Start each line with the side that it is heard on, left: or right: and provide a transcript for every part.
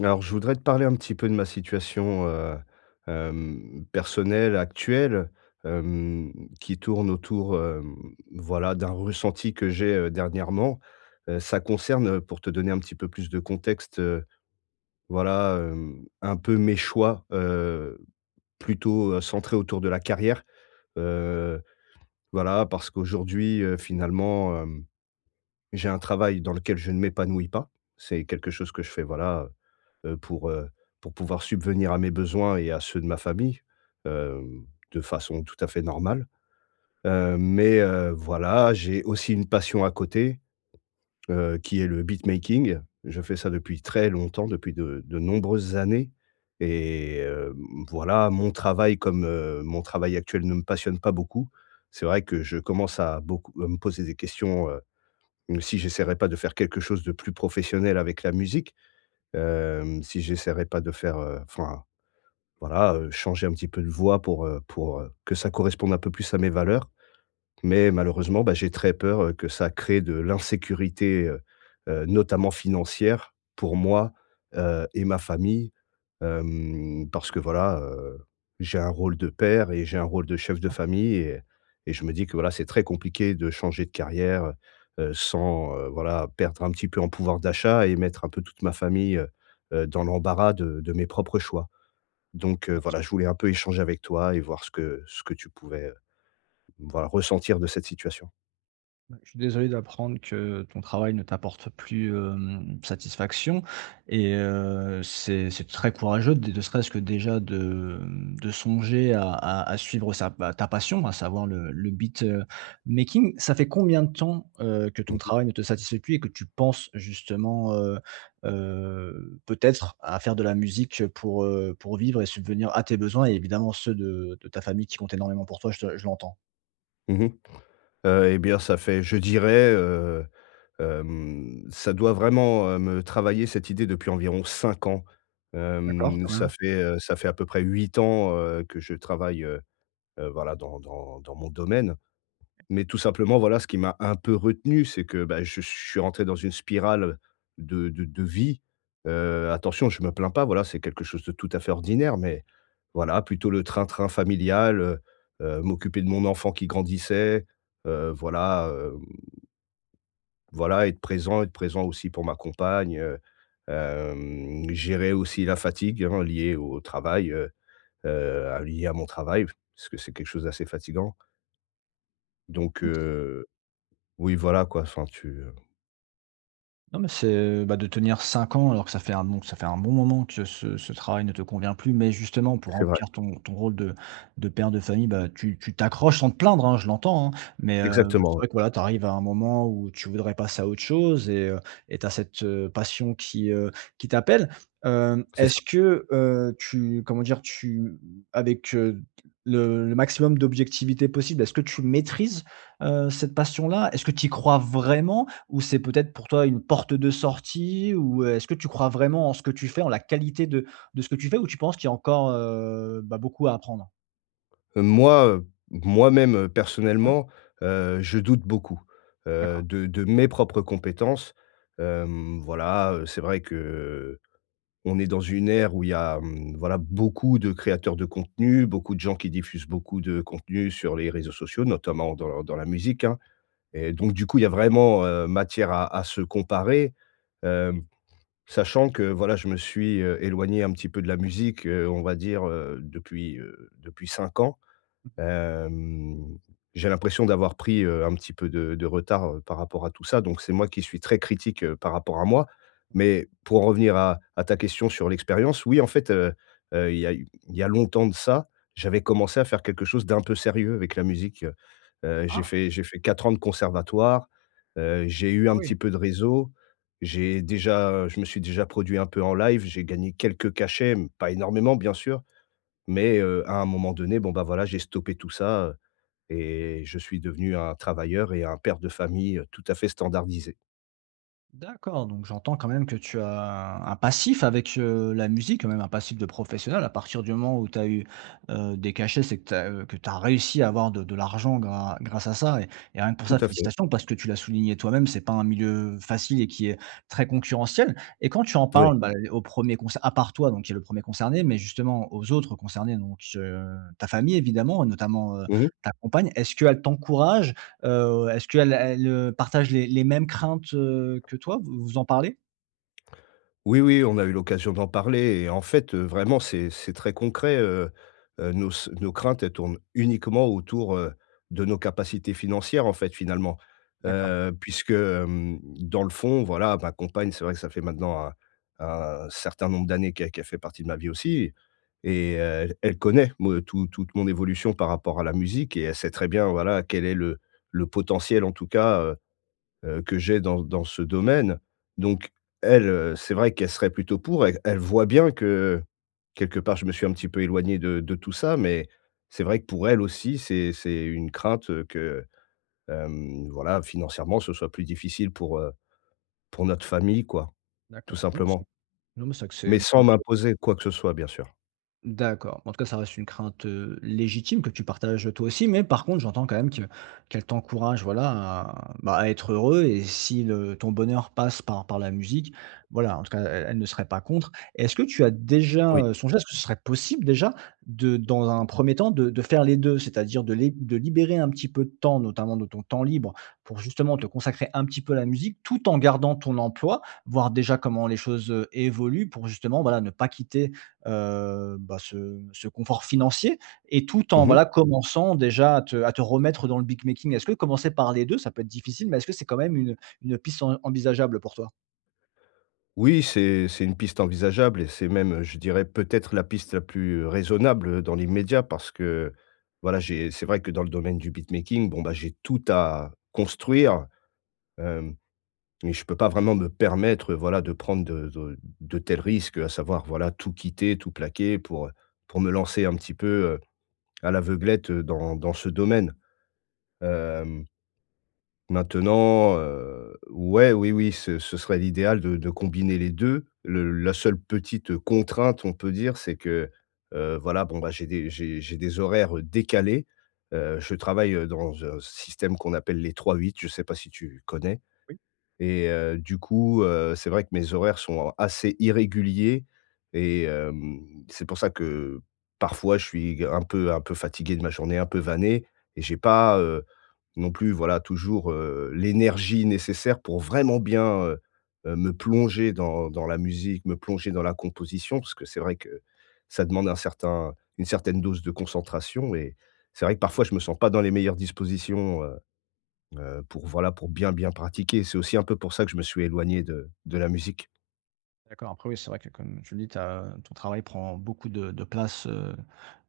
left: Alors, je voudrais te parler un petit peu de ma situation, heu, hem, personnelle actuelle, hem, qui tourne autour, hem, voilà, d'un ressenti que j'ai, heu, dernièrement. Heu, ça concerne, heu, pour te donner un petit peu plus de contexte, heu, voilà, hem, un peu mes choix, heu, plutôt, heu, centrés autour de la carrière. Heu, voilà parce qu'aujourd'hui, heu, finalement, hem, j'ai un travail dans lequel je ne m'épanouis pas. C'est quelque chose que je fais, voilà, heu heu, pour, heu, pour pouvoir subvenir à mes besoins et à ceux de ma famille, hem, de façon tout à fait normale, heu, mais, heu, voilà, j'ai aussi une passion à côté, heu, qui est le beatmaking. Je fais ça depuis très longtemps, depuis de de nombreuses années et hem, voilà, mon travail comme, heu, mon travail actuel ne me passionne pas beaucoup, c'est vrai que je commence à beaucoup à me poser des questions, heu, hem, si j'essaierais pas de faire quelque chose de plus professionnel avec la musique, hem, si j'essaierais pas de faire, heu, enfin, voilà, heu, changer un petit peu de voie pour, heu pour, heu, que ça corresponde un peu plus à mes valeurs. Mais malheureusement, bah, j'ai très peur, heu, que ça crée de l'insécurité, heu heu, notamment financière, pour moi, heu et ma famille, hem, parce que voilà, heu, j'ai un rôle de père et j'ai un rôle de chef de
right: [unintelligible]
left: famille et et je me dis que, voilà, c'est très compliqué de changer de carrière, heu heu, sans, heu, voilà, perdre un petit peu en pouvoir d'achat et mettre un peu toute ma famille, heu heu, dans l'embarras de de mes propres choix donc heu,
right: Bien sûr.
left: voilà, je voulais un peu échanger avec toi et voir ce que ce que tu pouvais, heu, voilà, ressentir de cette situation.
right: Bah, je suis désolé d'apprendre que ton travail ne t'apporte plus, hem, satisfaction et heu, c'est c'est très courageux de, ne serait-ce que déjà, de, hem, de songer à à à suivre sa bah, ta passion à savoir le le beatmaking. Ça fait combien de temps, heu, que
left: Mmh
right: ton
left: mh.
right: travail ne te satisfait plus et que tu penses justement, heu heu, peut-être à faire de la musique pour, heu, pour vivre et subvenir à tes besoins et évidemment ceux de de ta famille qui compte énormément pour toi, je te je l'entends?
left: Mmh mh. Heu et bien ça fait, je dirais, heu, hem, ça doit vraiment, heu, me travailler cette idée depuis environ 5 ans.
right: D'accord,
left: Hem,
right: quand
left: ça
right: même.
left: fait, heu, ça fait à peu près 8 ans, heu, que je travaille, heu, voilà, dans dans dans mon domaine. Mais tout simplement, voilà, ce qui m'a un peu retenu, c'est que, bah, je suis rentré dans une spirale de de de vie. Heu, attention, je me plains pas, voilà, c'est quelque chose de tout à fait ordinaire. Mais voilà, plutôt le train-train familial, heu, heu, m'occuper de mon enfant qui grandissait, heu, voilà, hem voilà être présent être présent aussi pour ma compagne, heu, hem, gérer aussi la fatigue, hein, liée au travail, heu heu, lié à mon travail. Parce que c'est quelque chose d'assez fatigant. Donc
right: [unintelligible]
left: heu, oui voilà quoi, enfin tu, heu
right: Non, mais c'est, heu, bah, de tenir 5 ans, alors que ça fait un bon ça fait un bon moment que ce ce ce travail ne te convient plus. Mais justement, pour
left: C'est vrai.
right: remplir ton ton rôle de de père de famille, bah tu tu t'accroches sans te plaindre, hein, je l'entends, hein mais heu,
left: Exactement,
right: c'est vrai
left: ouais.
right: que, voilà, tu arrives à un moment où tu voudrais passer à autre chose et heu et tu as cette passion qui, heu, qui t'appelle. Hem,
left: C'est ça.
right: est-ce que, heu, tu comment dire? Tu avec le le maximum d'objectivité possible, est-ce que tu maîtrises, heu, cette passion-là? Est-ce que tu y crois vraiment? Ou c'est, peut-être, pour toi une porte de sortie ou est-ce que tu crois vraiment en ce que tu fais, en la qualité de de ce que tu fais ou tu penses qu'il y a encore, heu bah, beaucoup à apprendre?
left: Heu, moi, heu, moi-même, heu,
right: Ouais.
left: personnellement, heu, je doute beaucoup, heu,
right: D'accord.
left: de de mes propres compétences. Hem, voilà, heu, c'est vrai qu'on est dans une ère où il y a, mmh, voilà, beaucoup de créateurs de contenus, beaucoup de gens qui diffusent beaucoup de contenus sur les réseaux sociaux, notamment dans dans la musique, hein et donc du coup, il y a vraiment, heu, matière à à se comparer, hem, sachant que, voilà, je me suis, heu, éloigné un petit peu de la musique, heu, on va dire depuis, heu, depuis 5 ans.
right: Mmh.
left: Hem, j'ai l'impression d'avoir pris, heu, un petit peu de de retard par rapport à tout ça, donc c'est moi qui suis très critique par rapport à moi
right: Ouais.
left: mais pour en revenir à à ta question sur l'expérience, oui, en fait, heu heu, il y a heu, il y a longtemps de ça, j'avais commencé à faire quelque chose d'un peu sérieux avec la musique. Heu, j'ai
right: Ah!
left: fait j'ai fait 4 ans de conservatoire, heu, j'ai eu
right: Ah
left: un
right: oui!
left: petit peu de réseau, j'ai déjà je me suis déjà produit un peu en live, j'ai gagné quelques cachets mais pas énormément bien sûr mais heu, à un moment donné, bon ben, voilà, j'ai stoppé tout ça, heu et je suis devenu un travailleur et un père de famille, tout à fait standardisé.
right: D'accord, donc j'entends quand même que tu as un passif avec, heu, la musique, quand même un passif de professionnel à partir du moment où tu as eu, heu, des cachets. C'est que tu as, heu, que tu as réussi à avoir de de l'argent gra grâce à ça et et rien que pour
left: Tout
right: ça
left: à fait.
right: félicitations, parce que, tu l'as souligné toi-même, c'est pas un milieu facile et qui est très concurrentiel et quand tu en
left: Moui.
right: parles bah au 1er concer à part toi donc qui est le 1er concerné mais justement aux autres concernés donc heu, ta famille évidemment, notamment, heu,
left: Mmh mh.
right: ta compagne. Est-ce qu'elle t'encourage? Heu, est-ce qu'elle elle, heu, partage les les mêmes craintes, heu, que toi? Vous vous en parlez?
left: Oui, oui, on a eu l'occasion d'en parler et en fait, heu, vraiment c'est c'est très concret, heu heu, nos s nos craintes elles tournent uniquement autour, heu, de nos capacités financières, en fait, finalement.
right: D'accord.
left: Heu, puisque, hem, dans le fond voilà ma compagne c'est vrai que ça fait maintenant un un certain nombre d'années qu'elle qu'elle fait partie de ma vie aussi et et heu, elle connaît me tou toute mon évolution par rapport à la musique et elle sait très bien, voilà, quel est le le potentiel, en tout cas, heu heu, que j'ai dans dans ce domaine, donc elle, heu, c'est vrai qu'elle serait plutôt pour. E elle voit bien que, quelque part, je me suis un petit peu éloigné de de tout ça, mais c'est vrai que pour elle aussi, c'est c'est une crainte que, hem, voilà, financièrement, ce soit plus difficile pour, heu, pour notre famille quoi, tout
right: D'accord. Oui, mais c'est
left: simplement,
right: non mais c'est que c'est
left: mais
right: une
left: sans
right: crainte, heu
left: m'imposer quoi que ce soit bien sûr.
right: D'accord, bah, en tout cas ça reste une crainte, heu, légitime que tu partages toi aussi, mais par contre j'entends quand même que qu'elle t'encourage voilà à bah à être heureux et si le ton bonheur passe par par la musique, voilà, en tout cas, elle elle ne serait pas contre. Est-ce que tu as déjà,
left: Oui.
right: heu, songé est-ce que ce serait possible déjà de dans un 1er temps de de faire les 2? C'est-à-dire de léb de libérer un petit peu de temps notamment de ton temps libre pour justement te consacrer un petit peu à la musique tout en gardant ton emploi, voir déjà comment les choses, heu, évoluent pour justement voilà ne pas quitter, heu, bah ce ce confort financier et tout en,
left: Mmh mh.
right: voilà, commençant déjà à te à te remettre dans le beatmaking. Est-ce que commencer par les 2 ça peut être difficile mais est-ce que c'est quand même une, heu, une piste en envisageable pour toi?
left: Oui, c'est c'est une piste envisageable et c'est même, heu, je dirais peut-être la piste la plus, heu, raisonnable dans l'immédiat parce que, voilà, j'ai c'est vrai que dans le domaine du beatmaking, bon bah, j'ai tout à construire. Hem, mais je peux pas vraiment me permettre, heu, voilà de prendre de de de tels risques, à savoir, voilà, tout quitter, tout plaquer pour, heu, pour me lancer un petit peu, heu, à l'aveuglette dans dans ce domaine. Hem maintenant, heu, ouais, oui, oui, ce ce serait l'idéal de de combiner les 2. Le la seule petite contrainte, on peut dire, c'est que, heu, voilà, bon bah, j'ai des j'ai j'ai des horaires décalés. Heu, je travaille dans un système qu'on appelle les trois-huit. Je sais pas si tu connais
right: Oui.
left: et heu, du coup, heu, c'est vrai que mes horaires sont assez irréguliers et hem, c'est pour ça que parfois je suis un peu un peu fatigué de ma journée un peu vanné et j'ai pas, heu, non plus, voilà, toujours, heu, l'énergie nécessaire pour vraiment bien, heu heu, me plonger dans dans la musique, me plonger dans la composition. Parce que c'est vrai que ça demande un certain une certaine dose de concentration et c'est vrai que parfois je me sens pas dans les meilleures dispositions, heu heu, pour voilà pour bien, bien pratiquer, c'est aussi un peu pour ça que je me suis éloigné de de la musique.
right: D'accord, après oui, c'est vrai que comme tu me dis, tu as ton travail prend beaucoup de de place, heu,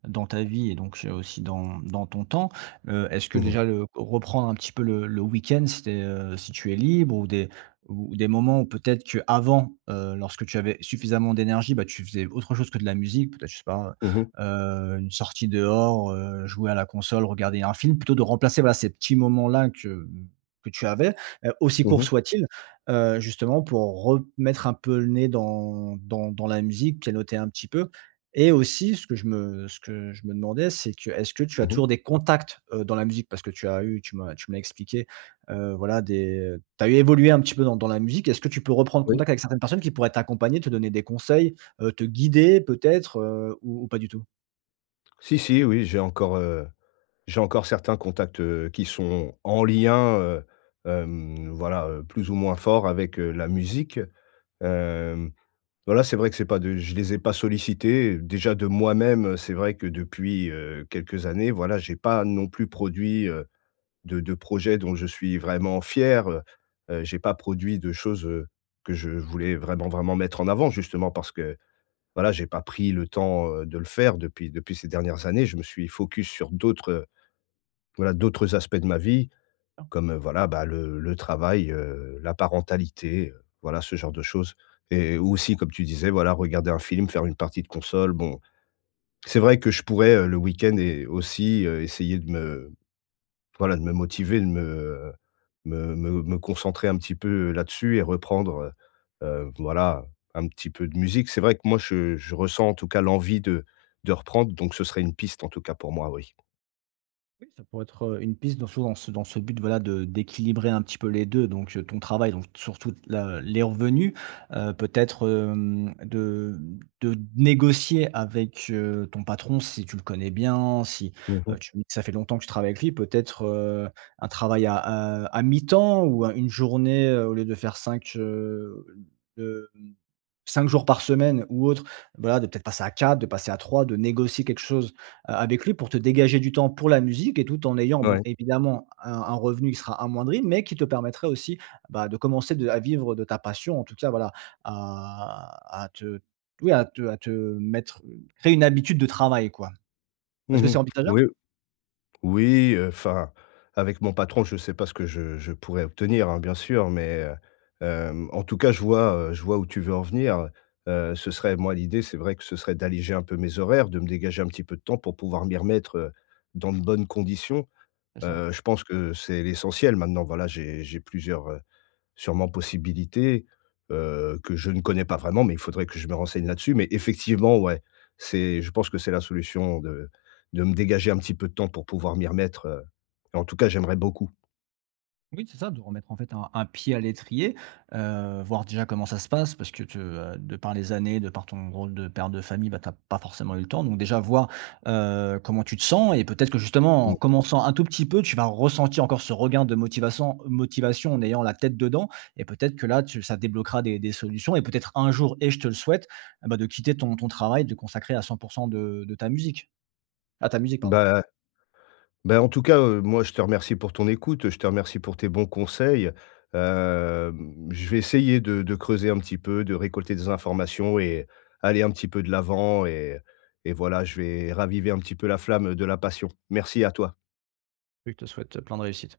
right: dans ta vie et donc heu, aussi, dans dans ton temps. Heu, est-ce que
left: Mmh mh.
right: déjà le reprendre un petit peu le le week-end, si tu es, heu, si tu es libre ou des ou ou des moments où peut-être que avant, heu, lorsque tu avais suffisamment d'énergie, bah, tu faisais autre chose que de la musique, peut-être je sais pas,
left: Mmh mh.
right: heu heu, une sortie dehors, heu, jouer à la console, regarder un film plutôt de remplacer, voilà, ces petits moments-là que, mmh, que tu avais, heu, aussi
left: Mmh
right: courts
left: mh.
right: soient-ils, heu, justement, pour remettre un peu le nez dans dans dans la musique, pianoter un petit peu et aussi ce que je me ce que je me demandais, c'est que, est-ce que tu as
left: Mmh mh.
right: toujours des contacts, heu, dans la musique? Parce que tu as eu tu m'as tu m'as expliqué, heu, voilà des tu as, eu, évolué un petit peu dans dans la musique. Est-ce que tu peux reprendre
left: Oui.
right: contact avec certaines personnes qui pourraient t'accompagner, te donner des conseils, heu, te guider peut-être, heu, ou ou pas du tout?
left: Si si oui, j'ai encore, heu, j'ai encore certains contacts, heu, qui sont en lien, heu, hem, voilà, heu, plus ou moins fort avec, heu, la musique. Hem, voilà, c'est vrai que c'est pas de je les ai pas sollicités et déjà de moi-même, heu, c'est vrai que depuis, heu, quelques années, voilà, j'ai pas non plus produit, heu, de de projets dont je suis vraiment fier. Heu heu j'ai pas produit de choses, heu, que je voulais vraiment, vraiment mettre en avant justement parce que voilà, j'ai pas pris le temps, heu, de le faire depuis depuis ces dernières années. Je me suis focus sur d'autres, heu, voilà d'autres aspects de ma vie,
right: Ah.
left: comme, heu, voilà, bah, le le travail, heu, la parentalité, heu, voilà ce genre de choses. Et ou aussi,
right: D'accord.
left: comme tu disais, voilà regarder un film, faire une partie de console. Bon, c'est vrai que je pourrais, heu, le week-end et aussi, heu, essayer de me voilà, de me motiver, de me, heu, me me me concentrer un petit peu, heu, là-dessus et reprendre, heu heu, voilà, un petit peu de musique. C'est vrai que moi, je je ressens en tout cas l'envie de de reprendre, donc ce serait une piste en tout cas pour moi, oui.
right: Oui, ça pourrait être, heu, une piste dans sous en dans c dans ce but, voilà, de d'équilibrer un petit peu les 2 donc heu, ton travail, donc surtout, la les revenus. Heu, peut-être, hem, de de négocier avec, heu, ton patron si tu le connais bien, si,
left: Mmh
right: heu,
left: mh.
right: tu me dis que ça fait longtemps que tu travailles avec lui, peut-être, heu, un travail à, heu, à mi-temps ou heu, une journée au lieu de faire 5, heu, hem, 5 jours par semaine ou autre, voilà de peut-être passer à 4, de passer à 3, de négocier quelque chose, heu, avec lui pour te dégager du temps pour la musique et tout en ayant, bon,
left: Ouais.
right: évidemment un un revenu qui sera amoindri mais qui te permettrait aussi, bah, de commencer de à vivre de ta passion en tout cas, voilà, à à te oui à te à te mettre une créer une habitude de travail quoi.
left: Mmh
right: Est-ce que c'est
left: mh, oui
right: envisageable?
left: oui, heu, enfin avec mon patron, je sais pas ce que je je pourrais obtenir, hein, bien sûr, mais, heu, hem en tout cas je vois, heu, je vois où tu veux en venir, heu. Heu, ce serait moi l'idée, c'est vrai que ce serait d'alléger un peu mes horaires, de me dégager un petit peu de temps pour pouvoir m'y remettre, heu, dans de bonnes conditions.
right: C'est ça!
left: Heu, je pense que c'est l'essentiel maintenant, voilà, j'ai j'ai plusieurs, heu, sûrement possibilités, heu, que je ne connais pas vraiment mais il faudrait que je me renseigne là-dessus, mais effectivement, ouais, c'est je pense que c'est la solution de de me dégager un petit peu de temps pour pouvoir m'y remettre, heu et en tout cas j'aimerais beaucoup.
right: Oui, c'est ça de remettre, en fait un un pied à l'étrier, heu, voir déjà comment ça se passe? Parce que te, heu, de par les années, de par ton rôle de père de famille, bah, tu as pas forcément eu le temps, donc déjà voir, heu, comment tu te sens, et peut-être que justement en
left: Mmh.
right: commençant un tout petit peu, tu vas ressentir encore ce regain de motivation motivation en ayant la tête dedans, et peut-être que là, tu ça débloquera des des solutions et peut-être un jour et je te le souhaite, eh ben, de quitter ton ton travail de consacrer à 100 % de de ta musique à ta musique pardon.
left: Bah à ben en tout cas, heu, moi je te remercie pour ton écoute, heu, je te remercie pour tes bons conseils. Hem, je vais essayer de de creuser un petit peu, de récolter des informations et aller un petit peu de l'avant et et voilà, je vais raviver un petit peu la flamme, heu, de la passion. Merci à toi!
right: Je te souhaite, heu, plein de réussite!